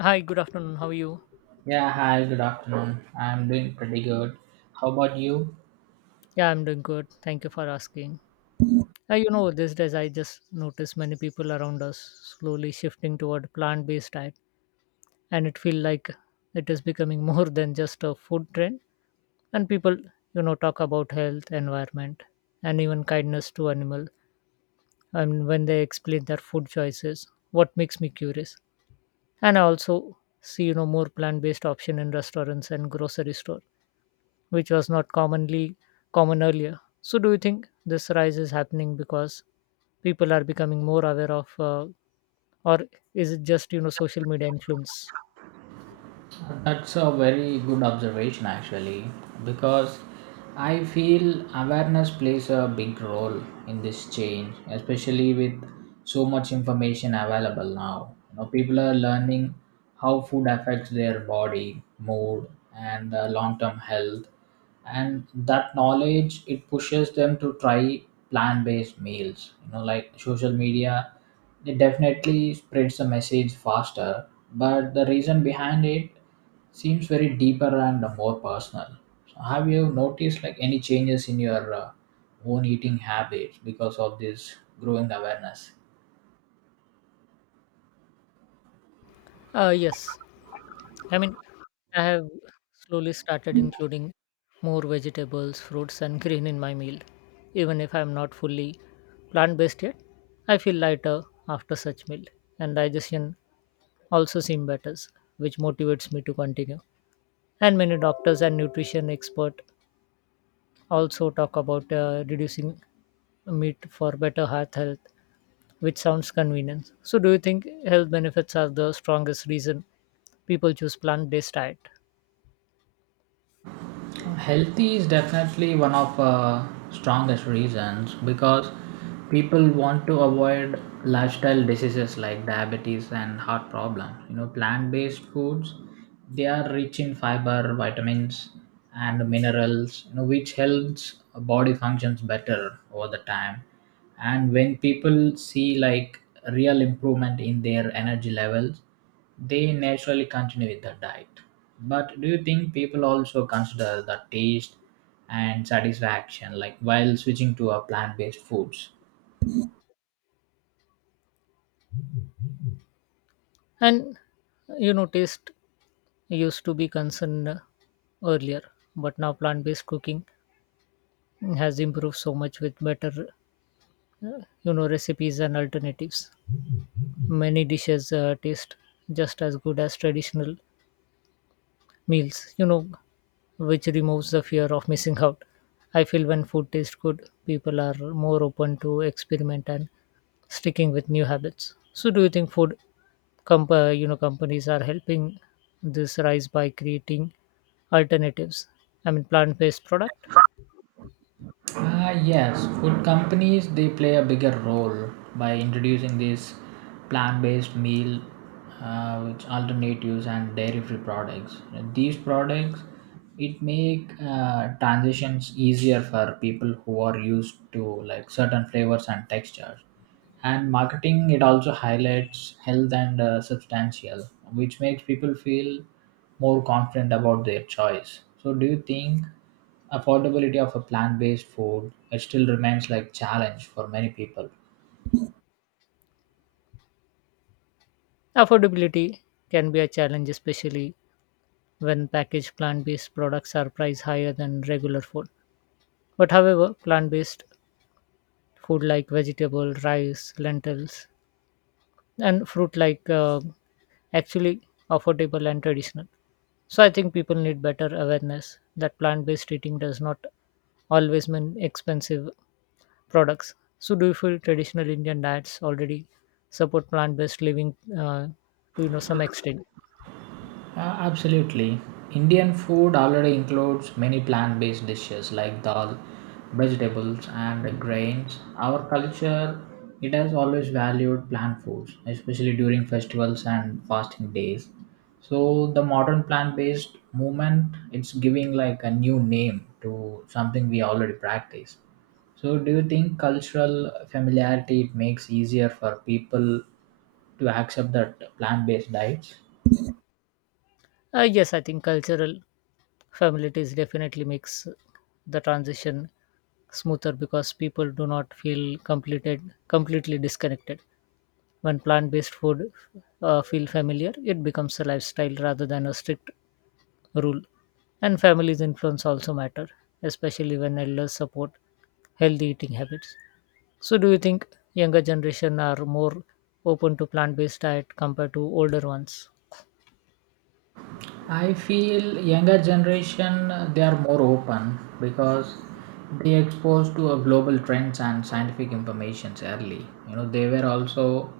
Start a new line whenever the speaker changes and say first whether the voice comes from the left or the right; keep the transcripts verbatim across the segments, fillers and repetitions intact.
left: Hi, good afternoon. How are you?
right: Yeah, hi, good afternoon. I'm doing pretty good. How about you?
left: Yeah, I'm doing good. Thank you for asking. Uh, you know, these days I just notice many people around us slowly shifting toward plant-based diet, and it feel like it is becoming more than just a food trend. And people, you know, talk about health, environment, and even kindness to animal. And when they explain their food choices, what makes me curious. And I also see, you know, more plant-based option in restaurants and grocery store which was not commonly common earlier. So, do you think this rise is happening because people are becoming more aware of, uh, or is it just you know social media influence?
right: That's a very good observation, actually, because I feel awareness plays a big role in this change, especially with so much information available now. You know, people are learning how food affects their body, mood, and uh, long term health, and that knowledge it pushes them to try plant-based meals. You know, like social media, it definitely spreads the message faster, but the reason behind it seems very deeper and more personal. So have you noticed like any changes in your uh, own eating habits because of this growing awareness?
left: Uh, yes, I mean I have slowly started including more vegetables, fruits, and green in my meal, even if I'm not fully plant based yet. I feel lighter after such meal, and digestion also seems better, which motivates me to continue. And many doctors and nutrition experts also talk about uh, reducing meat for better heart health, which sounds convenient. So, do you think health benefits are the strongest reason people choose plant based diet?
right: Healthy is definitely one of uh, strongest reasons because people want to avoid lifestyle diseases like diabetes and heart problems. You know, plant-based foods, they are rich in fiber, vitamins, and minerals. You know, which helps body functions better over the time. And when people see like real improvement in their energy levels, they naturally continue with the diet. But do you think people also consider the taste and satisfaction like while switching to a plant-based foods?
left: And you know, taste used to be concerned uh, earlier, but now plant based cooking has improved so much with better, uh, you know, recipes and alternatives. Many dishes uh, taste just as good as traditional meals. You know, which removes the fear of missing out. I feel when food tastes good, people are more open to experiment and sticking with new habits. So, do you think food, comp- uh, you know, companies are helping this rise by creating alternatives? I mean, plant-based product
right: Ah, yes, food companies they play a bigger role by introducing these plant-based meal, uh, which alternatives and dairy-free products. These products it make uh, transitions easier for people who are used to like certain flavors and textures. And marketing it also highlights health and uh, substantial, which makes people feel more confident about their choice. So, do you think? Affordability of a plant-based food it still remains like challenge for many people.
left: affordability can be a challenge, especially when packaged plant-based products are priced higher than regular food. But however, plant-based food like vegetable, rice, lentils, and fruit like uh, actually affordable and traditional. So I think people need better awareness that plant-based eating does not always mean expensive products. So do you feel traditional Indian diets already support plant-based living uh, to you know some extent?
right: Uh, absolutely. Indian food already includes many plant based dishes like dal, vegetables, and grains. Our culture it has always valued plant foods, especially during festivals and fasting days. So the modern plant based movement it's giving like a new name to something we already practice. So do you think cultural familiarity it makes easier for people to accept that plant based diets?
left: Uh, yes, I think cultural familiarities definitely makes the transition smoother because people do not feel completed completely disconnected when plant-based food uh, feel familiar it becomes a lifestyle rather than a strict rule. And family's influence also matter, especially when elders support healthy eating habits. So do you think younger generation are more open to plant-based diet compared to older ones?
right: I feel younger generation uh, they are more open because they exposed to a global trends and scientific informations early. You know, they were also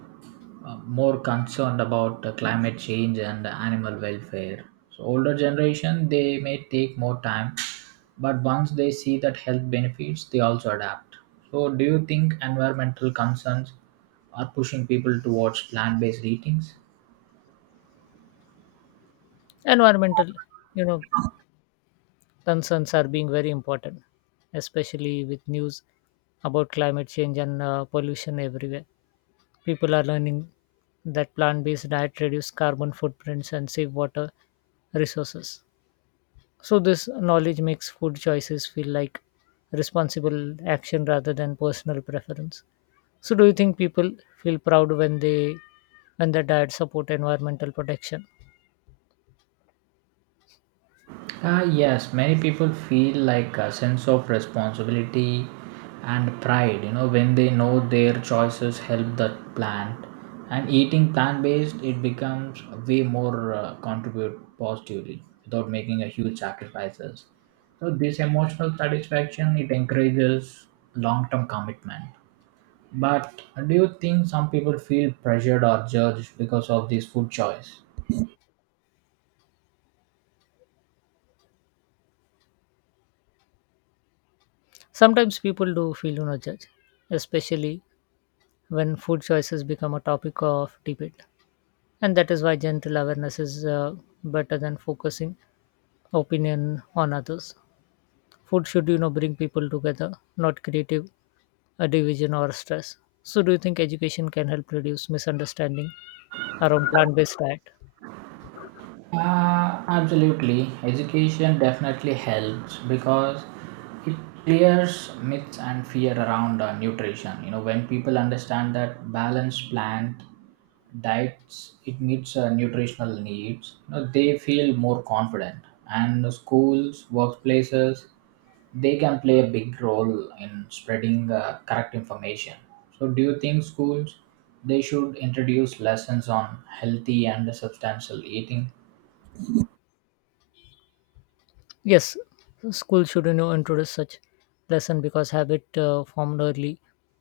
right: uh, more concerned about uh, climate change and animal welfare. So older generation they may take more time, but once they see that health benefits, they also adapt. So do you think environmental concerns are pushing people towards plant-based eatings?
left: Environmental, you know, concerns are being very important, especially with news about climate change and uh, pollution everywhere. People are learning that plant-based diet reduce carbon footprints and save water resources. So this knowledge makes food choices feel like responsible action rather than personal preference. So do you think people feel proud when they when their diet support environmental protection?
right: Ah, yes, many people feel like a sense of responsibility and pride, you know, when they know their choices help the plant. And eating plant based, it becomes way more uh, contribute positively without making a huge sacrifices. So, this emotional satisfaction it encourages long term commitment. But do you think some people feel pressured or judged because of this food choice?
left: Sometimes people do feel you know judged, especially when food choices become a topic of debate. And that is why gentle awareness is uh, better than focusing opinion on others. Food should you know bring people together, not creative a division or stress. So, do you think education can help reduce misunderstanding around plant based diet?
right: Uh, absolutely. Education definitely helps because it clears myths and fear around uh, nutrition. You know, when people understand that balanced plant diets it meets uh, nutritional needs, you know, they feel more confident. And the schools, workplaces, they can play a big role in spreading uh, correct information. So, do you think schools they should introduce lessons on healthy and substantial eating?
left: Yes, school should you know, introduce such lesson because habit uh, formed early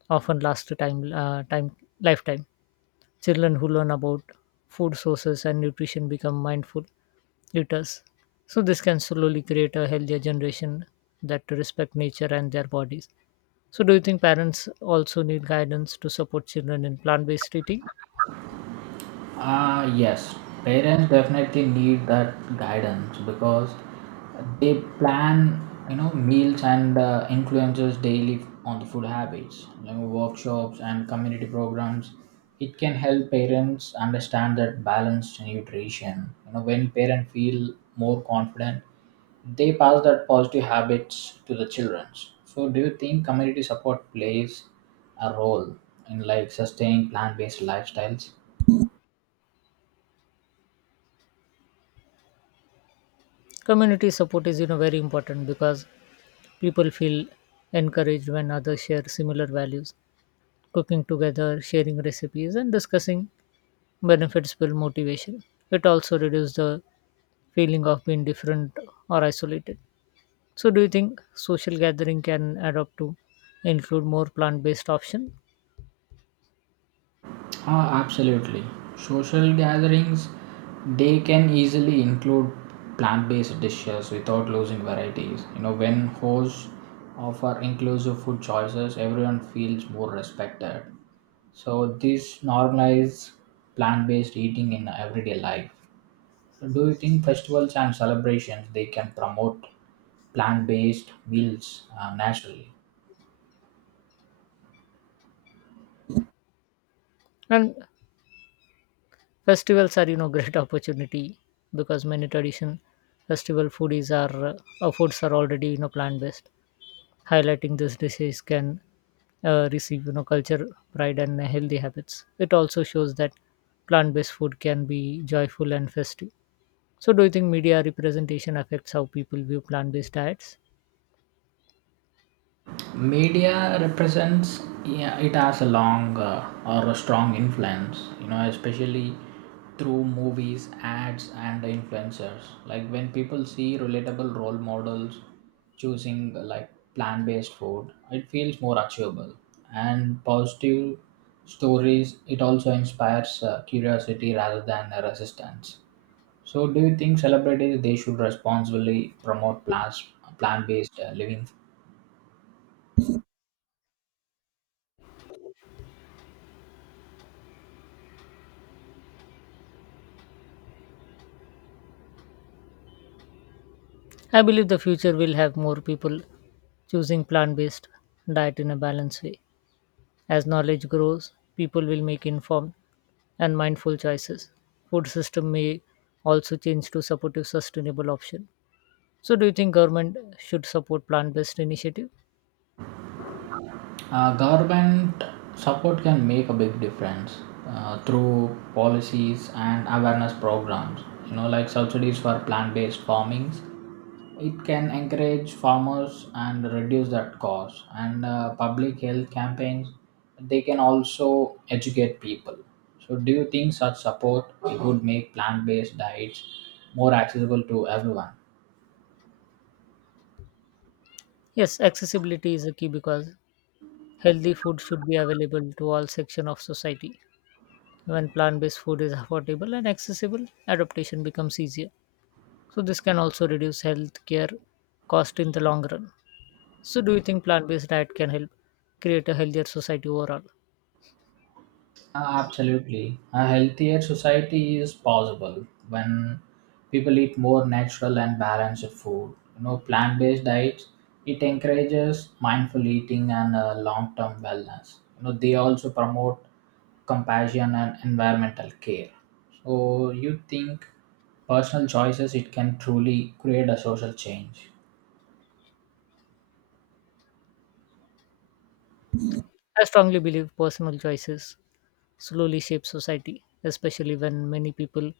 left: often last to time, uh, time lifetime. Children who learn about food sources and nutrition become mindful eaters. So, this can slowly create a healthier generation that respect nature and their bodies. So, do you think parents also need guidance to support children in plant based eating?
right: Ah, yes, parents definitely need that guidance because they plan, you know, meals and uh, influences daily on the food habits. You know, workshops and community programs, it can help parents understand that balanced nutrition. You know, when parents feel more confident, they pass that positive habits to the children. So, do you think community support plays a role in like sustaining plant-based lifestyles?
left: Community support is you know very important because people feel encouraged when others share similar values. Cooking together, sharing recipes, and discussing benefits build motivation. It also reduces the feeling of being different or isolated. So, do you think social gathering can adopt to include more plant-based option?
right: Ah, absolutely. Social gatherings they can easily include plant-based dishes without losing varieties. You know, when hosts offer inclusive food choices, everyone feels more respected. So this normalizes plant-based eating in everyday life. Do you think festivals and celebrations they can promote plant-based meals uh, naturally?
left: And festivals are, you know, great opportunity because many tradition festival foodies are uh, uh, foods are already you know plant-based. Highlighting this disease can uh, receive you know culture pride and healthy habits it also shows that plant-based food can be joyful and festive. So do you think media representation affects how people view plant-based diets?
right: Media represents, yeah, it has a long uh, or a strong influence, you know, especially through movies, ads, and influencers. Like when people see relatable role models choosing uh, like plant-based food, it feels more achievable, and positive stories it also inspires uh, curiosity rather than uh, resistance. So do you think celebrities they should responsibly promote plants plant-based uh, living?
left: I believe the future will have more people choosing plant-based diet in a balanced way. As knowledge grows people will make informed and mindful choices. Food system may also change to supportive sustainable option. So, do you think government should support plant-based initiative?
right: Uh, government support can make a big difference uh, through policies and awareness programs. You know, like subsidies for plant-based farmings, it can encourage farmers and reduce that cost. And uh, public health campaigns, they can also educate people. So, do you think such support it would make plant-based diets more accessible to everyone?
left: Yes, accessibility is a key because healthy food should be available to all section of society. When plant-based food is affordable and accessible, adaptation becomes easier. So, this can also reduce healthcare cost in the long run. So, do you think plant-based diet can help create a healthier society overall?
right: Uh, Absolutely. A healthier society is possible when people eat more natural and balanced food. You know, plant based diets, it encourages mindful eating and uh, long term wellness. You know, they also promote compassion and environmental care. So, you think personal choices, it can truly create a social change.
left: I strongly believe personal choices slowly shape society, especially when many people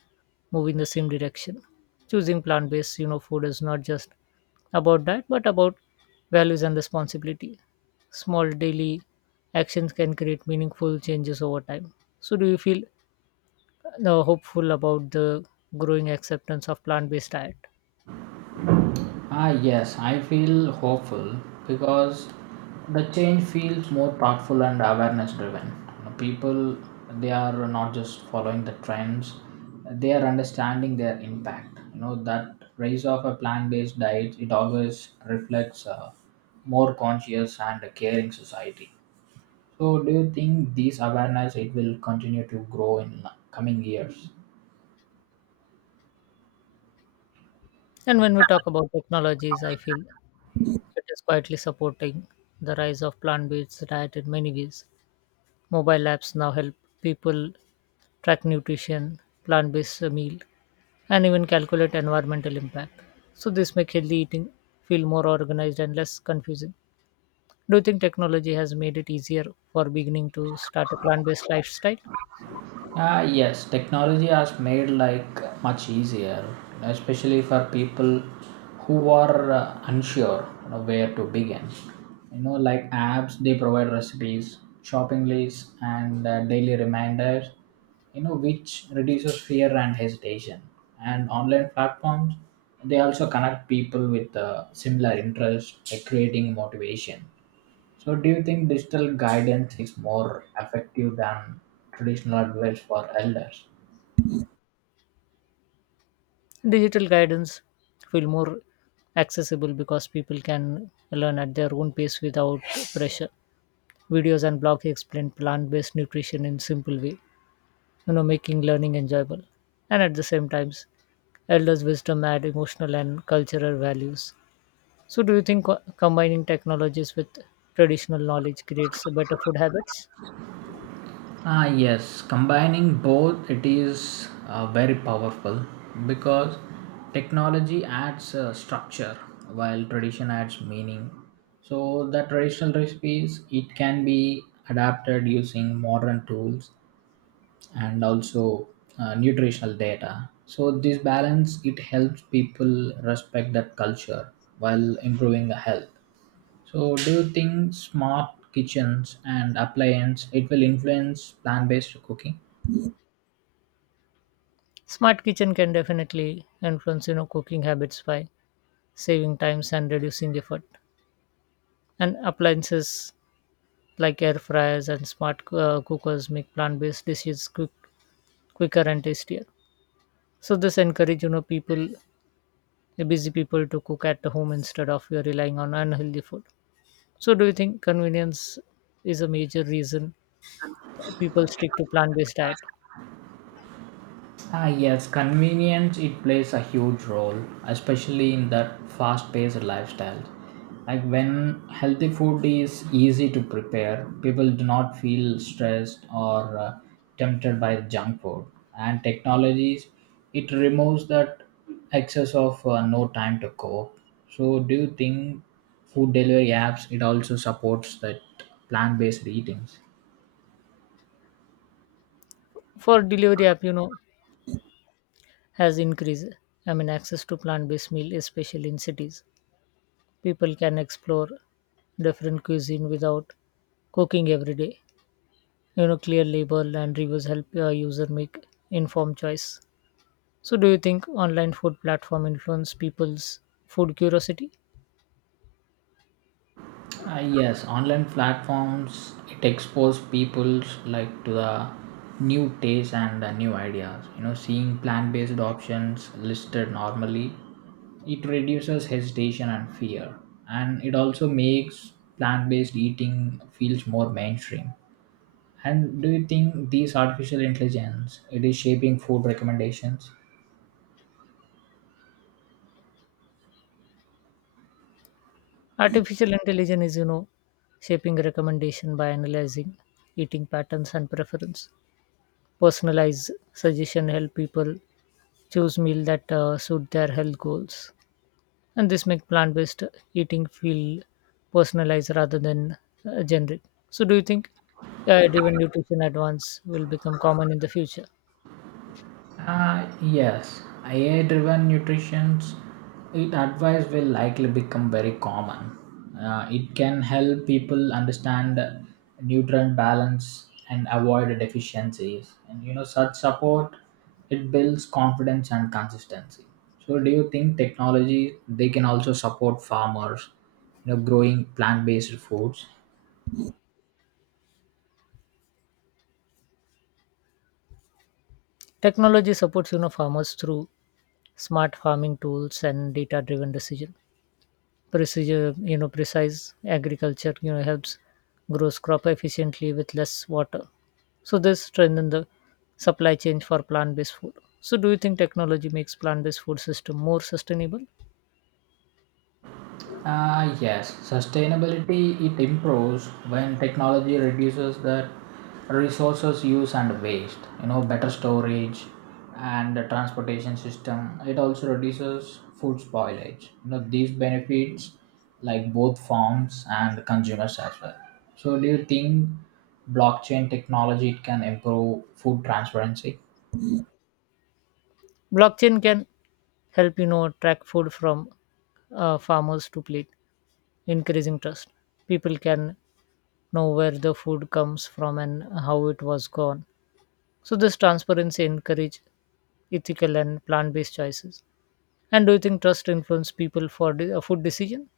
left: move in the same direction. Choosing plant-based, you know, food is not just about diet, but about values and responsibility. Small daily actions can create meaningful changes over time. So, do you feel uh, hopeful about the growing acceptance of plant-based diet?
right: Ah, yes, I feel hopeful because the change feels more thoughtful and awareness driven. People, they are not just following the trends, they are understanding their impact. You know, that rise of a plant based diet, it always reflects a more conscious and a caring society. So, do you think this awareness it will continue to grow in coming years?
left: And when we talk about technologies, I feel it is quietly supporting the rise of plant-based diet in many ways. Mobile apps now help people track nutrition, plant-based meal, and even calculate environmental impact. So this makes healthy eating feel more organized and less confusing. Do you think technology has made it easier for beginning to start a plant-based lifestyle?
right: Ah, yes, technology has made like much easier, especially for people who are uh, unsure, you know, where to begin. You know, like apps, they provide recipes, shopping lists, and uh, daily reminders. You know, which reduces fear and hesitation. And online platforms, they also connect people with uh, similar interests, like creating motivation. So, do you think digital guidance is more effective than traditional advice for elders?
left: Digital guidance feel more accessible because people can learn at their own pace without pressure. Videos and blogs explain plant-based nutrition in simple way, you know, making learning enjoyable. And at the same times, elders' wisdom add emotional and cultural values. So, do you think co- combining technologies with traditional knowledge creates better food habits?
right: Ah, yes, combining both, it is uh, very powerful because technology adds uh, structure while tradition adds meaning. So, the traditional recipes it can be adapted using modern tools and also uh, nutritional data. So this balance it helps people respect that culture while improving the health. So do you think smart kitchens and appliance it will influence plant-based cooking?
left: Smart kitchen can definitely influence, you know, cooking habits by saving times and reducing effort. And appliances like air fryers and smart uh, cookers make plant-based dishes quick, quicker and tastier. So, this encourage, you know, people, busy people, to cook at the home instead of are relying on unhealthy food. So, do you think convenience is a major reason people stick to plant-based diet?
right: Ah, yes, convenience it plays a huge role, especially in that fast-paced lifestyle. Like when healthy food is easy to prepare, people do not feel stressed or uh, tempted by junk food. And technologies, it removes that excess of uh, no time to cook. So, do you think food delivery apps it also supports that plant-based eatings?
left: For delivery app you know has increased, I mean access to plant-based meal, especially in cities. People can explore different cuisine without cooking every day. You know, clear label and reviews help a user make informed choice. So do you think online food platform influence people's food curiosity?
right: Uh, yes, online platforms it expose people's like to the new tastes and the new ideas. You know, seeing plant-based options listed normally, it reduces hesitation and fear, and it also makes plant-based eating feels more mainstream. And do you think these artificial intelligence it is shaping food recommendations?
left: Artificial intelligence is you know shaping recommendation by analyzing eating patterns and preference. Personalized suggestion help people choose meal that uh, suit their health goals, and this make plant-based eating feel personalized rather than uh, generic. So do you think AI driven nutrition advance will become common in the future?
right: Uh, yes, A I driven nutrition it advice will likely become very common. Uh, it can help people understand nutrient balance and avoid deficiencies. And you know, such support it builds confidence and consistency. So, do you think technology they can also support farmers, you know, growing plant based foods?
left: Technology supports you know farmers through smart farming tools and data driven decision. Precision you know Precise agriculture you know helps grows crop efficiently with less water. So this strengthen the supply chain for plant-based food. So do you think technology makes plant-based food system more sustainable?
right: Ah, yes, sustainability it improves when technology reduces the resources use and waste. You know, better storage and the transportation system, it also reduces food spoilage. You know, these benefits like both farms and consumers as well. So, do you think blockchain technology it can improve food transparency?
left: Blockchain can help you know track food from uh, farmers to plate, increasing trust. People can know where the food comes from and how it was grown. So this transparency encourage ethical and plant-based choices. And do you think trust influence people for the, uh, food decision?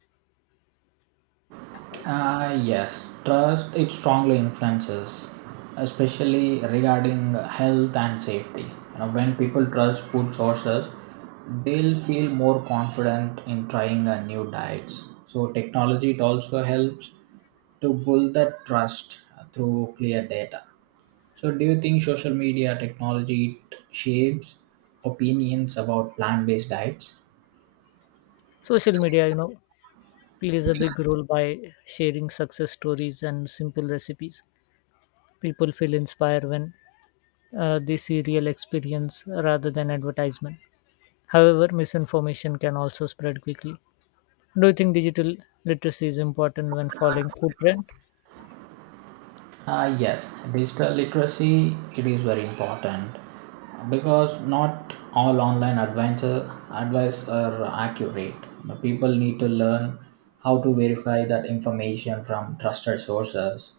right: Uh, yes, trust it strongly influences, especially regarding health and safety. You know, when people trust food sources, they'll feel more confident in trying a new diets. So technology it also helps to build that trust through clear data. So do you think social media technology it shapes opinions about plant-based diets?
left: Social media, you know, plays a big role by sharing success stories and simple recipes. People feel inspired when uh, they see real experience rather than advertisement. However, misinformation can also spread quickly. Do you think digital literacy is important when following food trend?
right: Uh, yes, digital literacy it is very important because not all online adventure advice are accurate. People need to learn how to verify that information from trusted sources,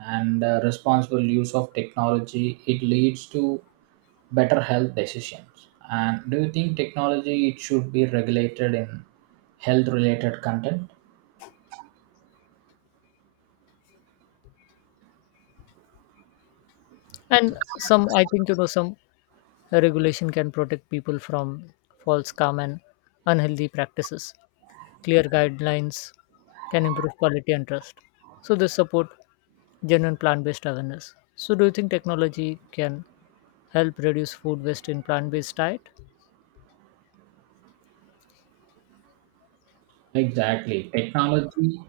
right: and uh, responsible use of technology it leads to better health decisions. And do you think technology it should be regulated in health related content?
left: And some, I think you know, some regulation can protect people from false, calm, and unhealthy practices. Clear guidelines can improve quality and trust. So this support genuine plant-based awareness. So do you think technology can help reduce food waste in plant-based diet?
right: Exactly, technology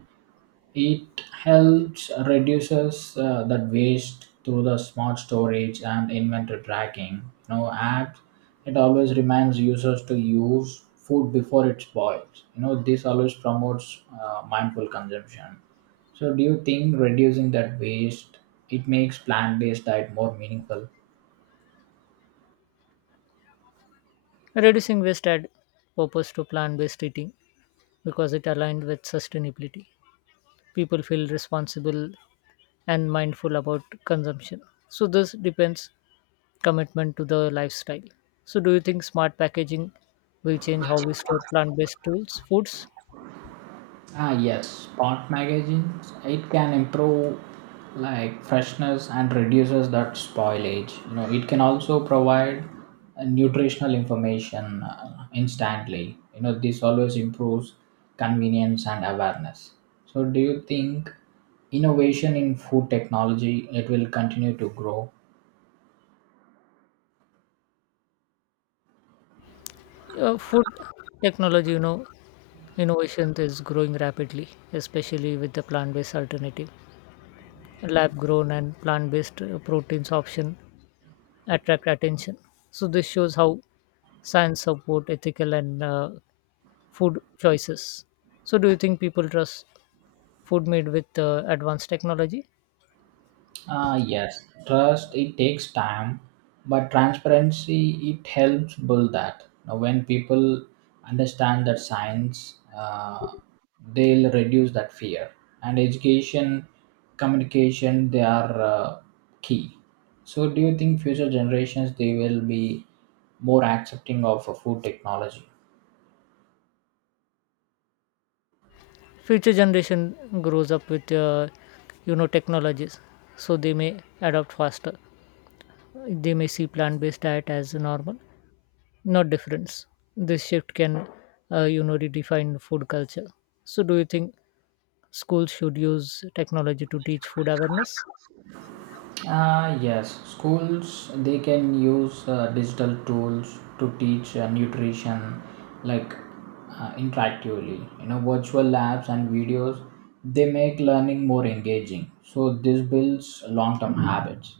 right: it helps reduces uh, that waste through the smart storage and inventory tracking. You know, apps it always reminds users to use food before it spoils. You know, this always promotes uh, mindful consumption. So do you think reducing that waste it makes plant-based diet more meaningful?
left: Reducing waste add purpose to plant-based eating because it aligned with sustainability. People feel responsible and mindful about consumption. So this depends commitment to the lifestyle. So do you think smart packaging will change how we store plant-based tools, foods?
right: Ah, yes, spot magazines. It can improve like freshness and reduces that spoilage. You know, it can also provide uh, nutritional information uh, instantly. You know, this always improves convenience and awareness. So, do you think innovation in food technology it will continue to grow?
left: Uh, food technology, you know, innovation is growing rapidly, especially with the plant-based alternative. Lab-grown and plant-based uh, proteins option attract attention. So this shows how science support ethical and uh, food choices. So, do you think people trust food made with uh, advanced technology?
right: Ah, yes, trust it takes time, but transparency it helps build that. Now, when people understand that science, uh, they'll reduce that fear. And education, communication, they are uh, key. So, do you think future generations they will be more accepting of uh, food technology?
left: Future generation grows up with uh, you know technologies, so they may adapt faster. They may see plant-based diet as normal, not difference. This shift can uh, you know redefine food culture. So, do you think schools should use technology to teach food awareness?
right: Uh, yes, schools they can use uh, digital tools to teach uh, nutrition like uh, interactively. You know, virtual labs and videos they make learning more engaging. So this builds long-term habits.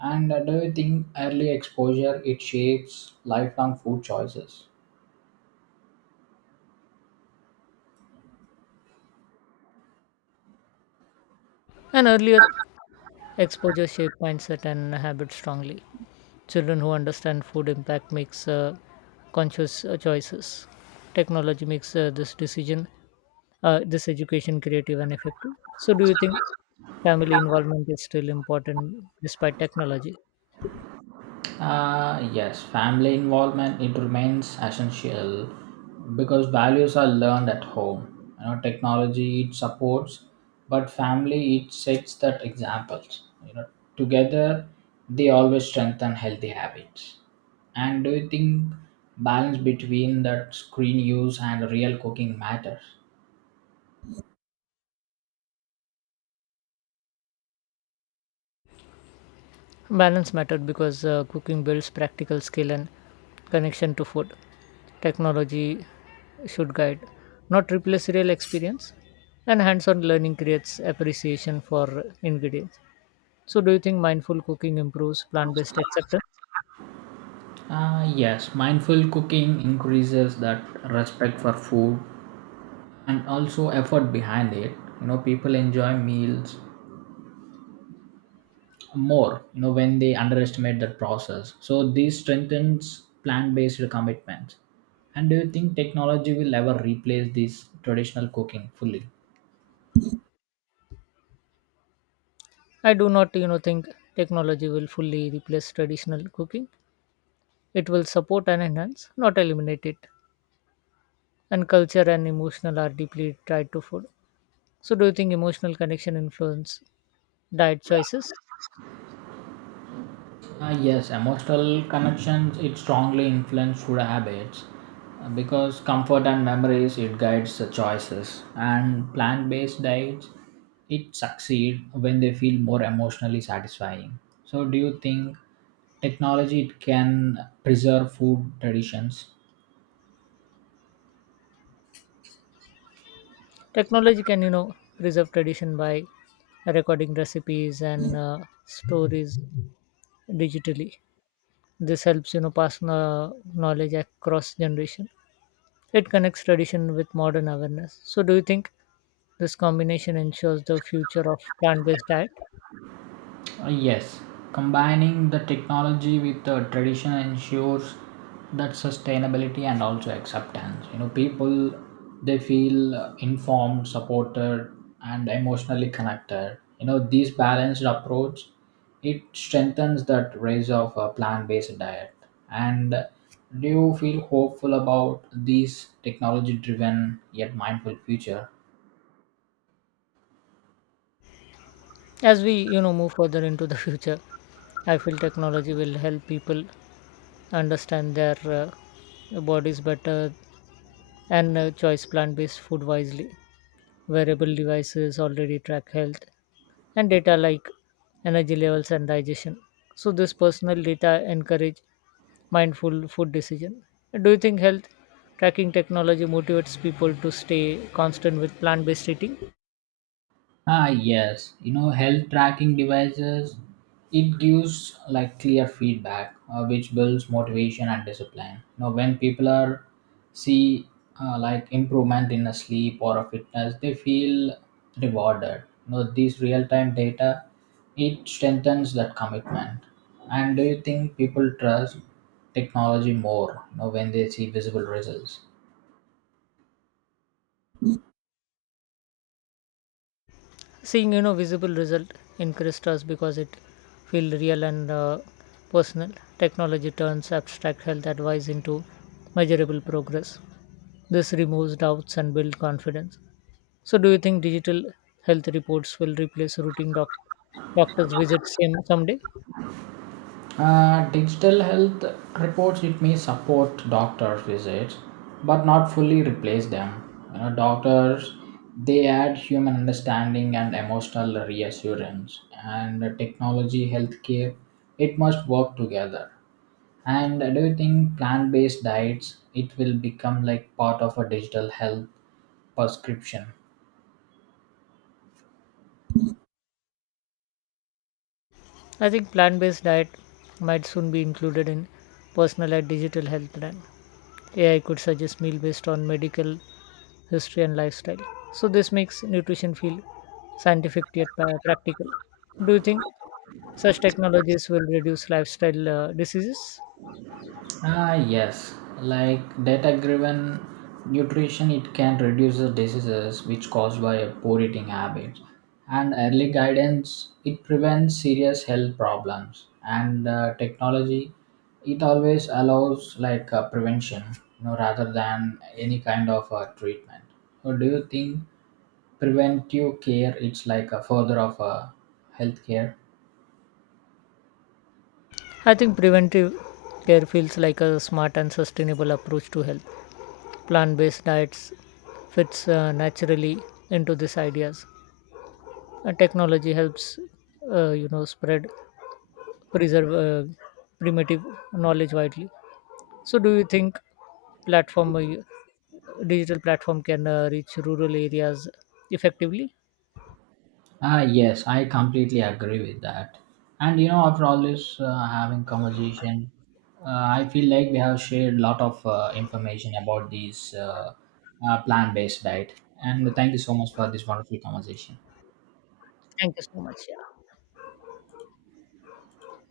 right: And uh, do you think early exposure it shapes lifelong food choices?
left: And earlier, exposure shaped mindset and habits strongly. Children who understand food impact makes uh, conscious uh, choices. Technology makes uh, this decision, uh, this education creative and effective. So, do you think family involvement is still important despite technology?
right: Uh, yes, family involvement it remains essential because values are learned at home. You know, technology it supports, but family it sets that examples. You know, together they always strengthen healthy habits. And do you think balance between that screen use and real cooking matters?
left: Balance mattered because uh, cooking builds practical skill and connection to food. Technology should guide, not replace real experience. And hands on learning creates appreciation for ingredients. So, do you think mindful cooking improves plant based acceptance?
right: Uh, yes, mindful cooking increases that respect for food and also effort behind it. You know, people enjoy meals more, you know, when they underestimate that process. So this strengthens plant-based commitment. And do you think technology will ever replace this traditional cooking fully?
left: I do not, you know, think technology will fully replace traditional cooking. It will support and enhance, not eliminate it. And culture and emotional are deeply tied to food. So, do you think emotional connection influence diet choices?
right: Uh, yes, emotional connections it strongly influence food habits uh, because comfort and memories it guides the choices, and plant-based diets it succeed when they feel more emotionally satisfying. So, do you think technology it can preserve food traditions?
left: Technology can, you know, preserve tradition by recording recipes and uh, stories digitally. This helps, you know, pass kno- knowledge across generation. It connects tradition with modern awareness. So, do you think this combination ensures the future of plant-based diet?
right: Uh, yes, combining the technology with the tradition ensures that sustainability and also acceptance. You know, people they feel uh, informed, supported, and emotionally connected. You know, this balanced approach it strengthens that raise of a plant-based diet. And do you feel hopeful about these technology-driven yet mindful future?
left: As we, you know, move further into the future, I feel technology will help people understand their uh, bodies better and uh, choice plant-based food wisely. Wearable devices already track health and data like energy levels and digestion. So this personal data encourage mindful food decision. Do you think health tracking technology motivates people to stay constant with plant-based eating?
right: Ah, yes. You know, health tracking devices, it gives like clear feedback, uh, which builds motivation and discipline. You know, when people are see uh, like improvement in a sleep or a fitness, they feel rewarded. You know, this real time data, it strengthens that commitment. And do you think people trust technology more? You know, when they see visible results.
left: Seeing you know visible result interests us because it feel real and uh, personal. Technology turns abstract health advice into measurable progress. This removes doubts and builds confidence. So do you think digital health reports will replace routine doc- doctors visits in someday?
right: Uh, digital health reports it may support doctor's visits, but not fully replace them. You know, doctors they add human understanding and emotional reassurance, and technology healthcare it must work together. And do you think plant-based diets it will become like part of a digital health prescription?
left: I think plant based diet might soon be included in personal and digital health plan. A I could suggest meal based on medical history and lifestyle. So this makes nutrition feel scientific yet pa- practical. Do you think such technologies will reduce lifestyle uh, diseases?
right: Ah, yes, like data driven nutrition, it can reduce the diseases which caused by a poor eating habits. And early guidance, it prevents serious health problems. And uh, technology, it always allows like uh, prevention, you know, rather than any kind of uh, treatment. So, do you think preventive care it's like a further of a healthcare?
left: I think preventive care feels like a smart and sustainable approach to health. Plant-based diets fits uh, naturally into these ideas. And technology helps, uh, you know, spread preserve uh, primitive knowledge widely. So, do you think platform, uh, digital platform, can uh, reach rural areas effectively?
right: Ah, yes, I completely agree with that. And you know, after all this uh, having conversation, uh, I feel like we have shared a lot of uh, information about these uh, uh, plant-based diet. And thank you so much for this wonderful conversation.
left: Thank you so much. Yeah.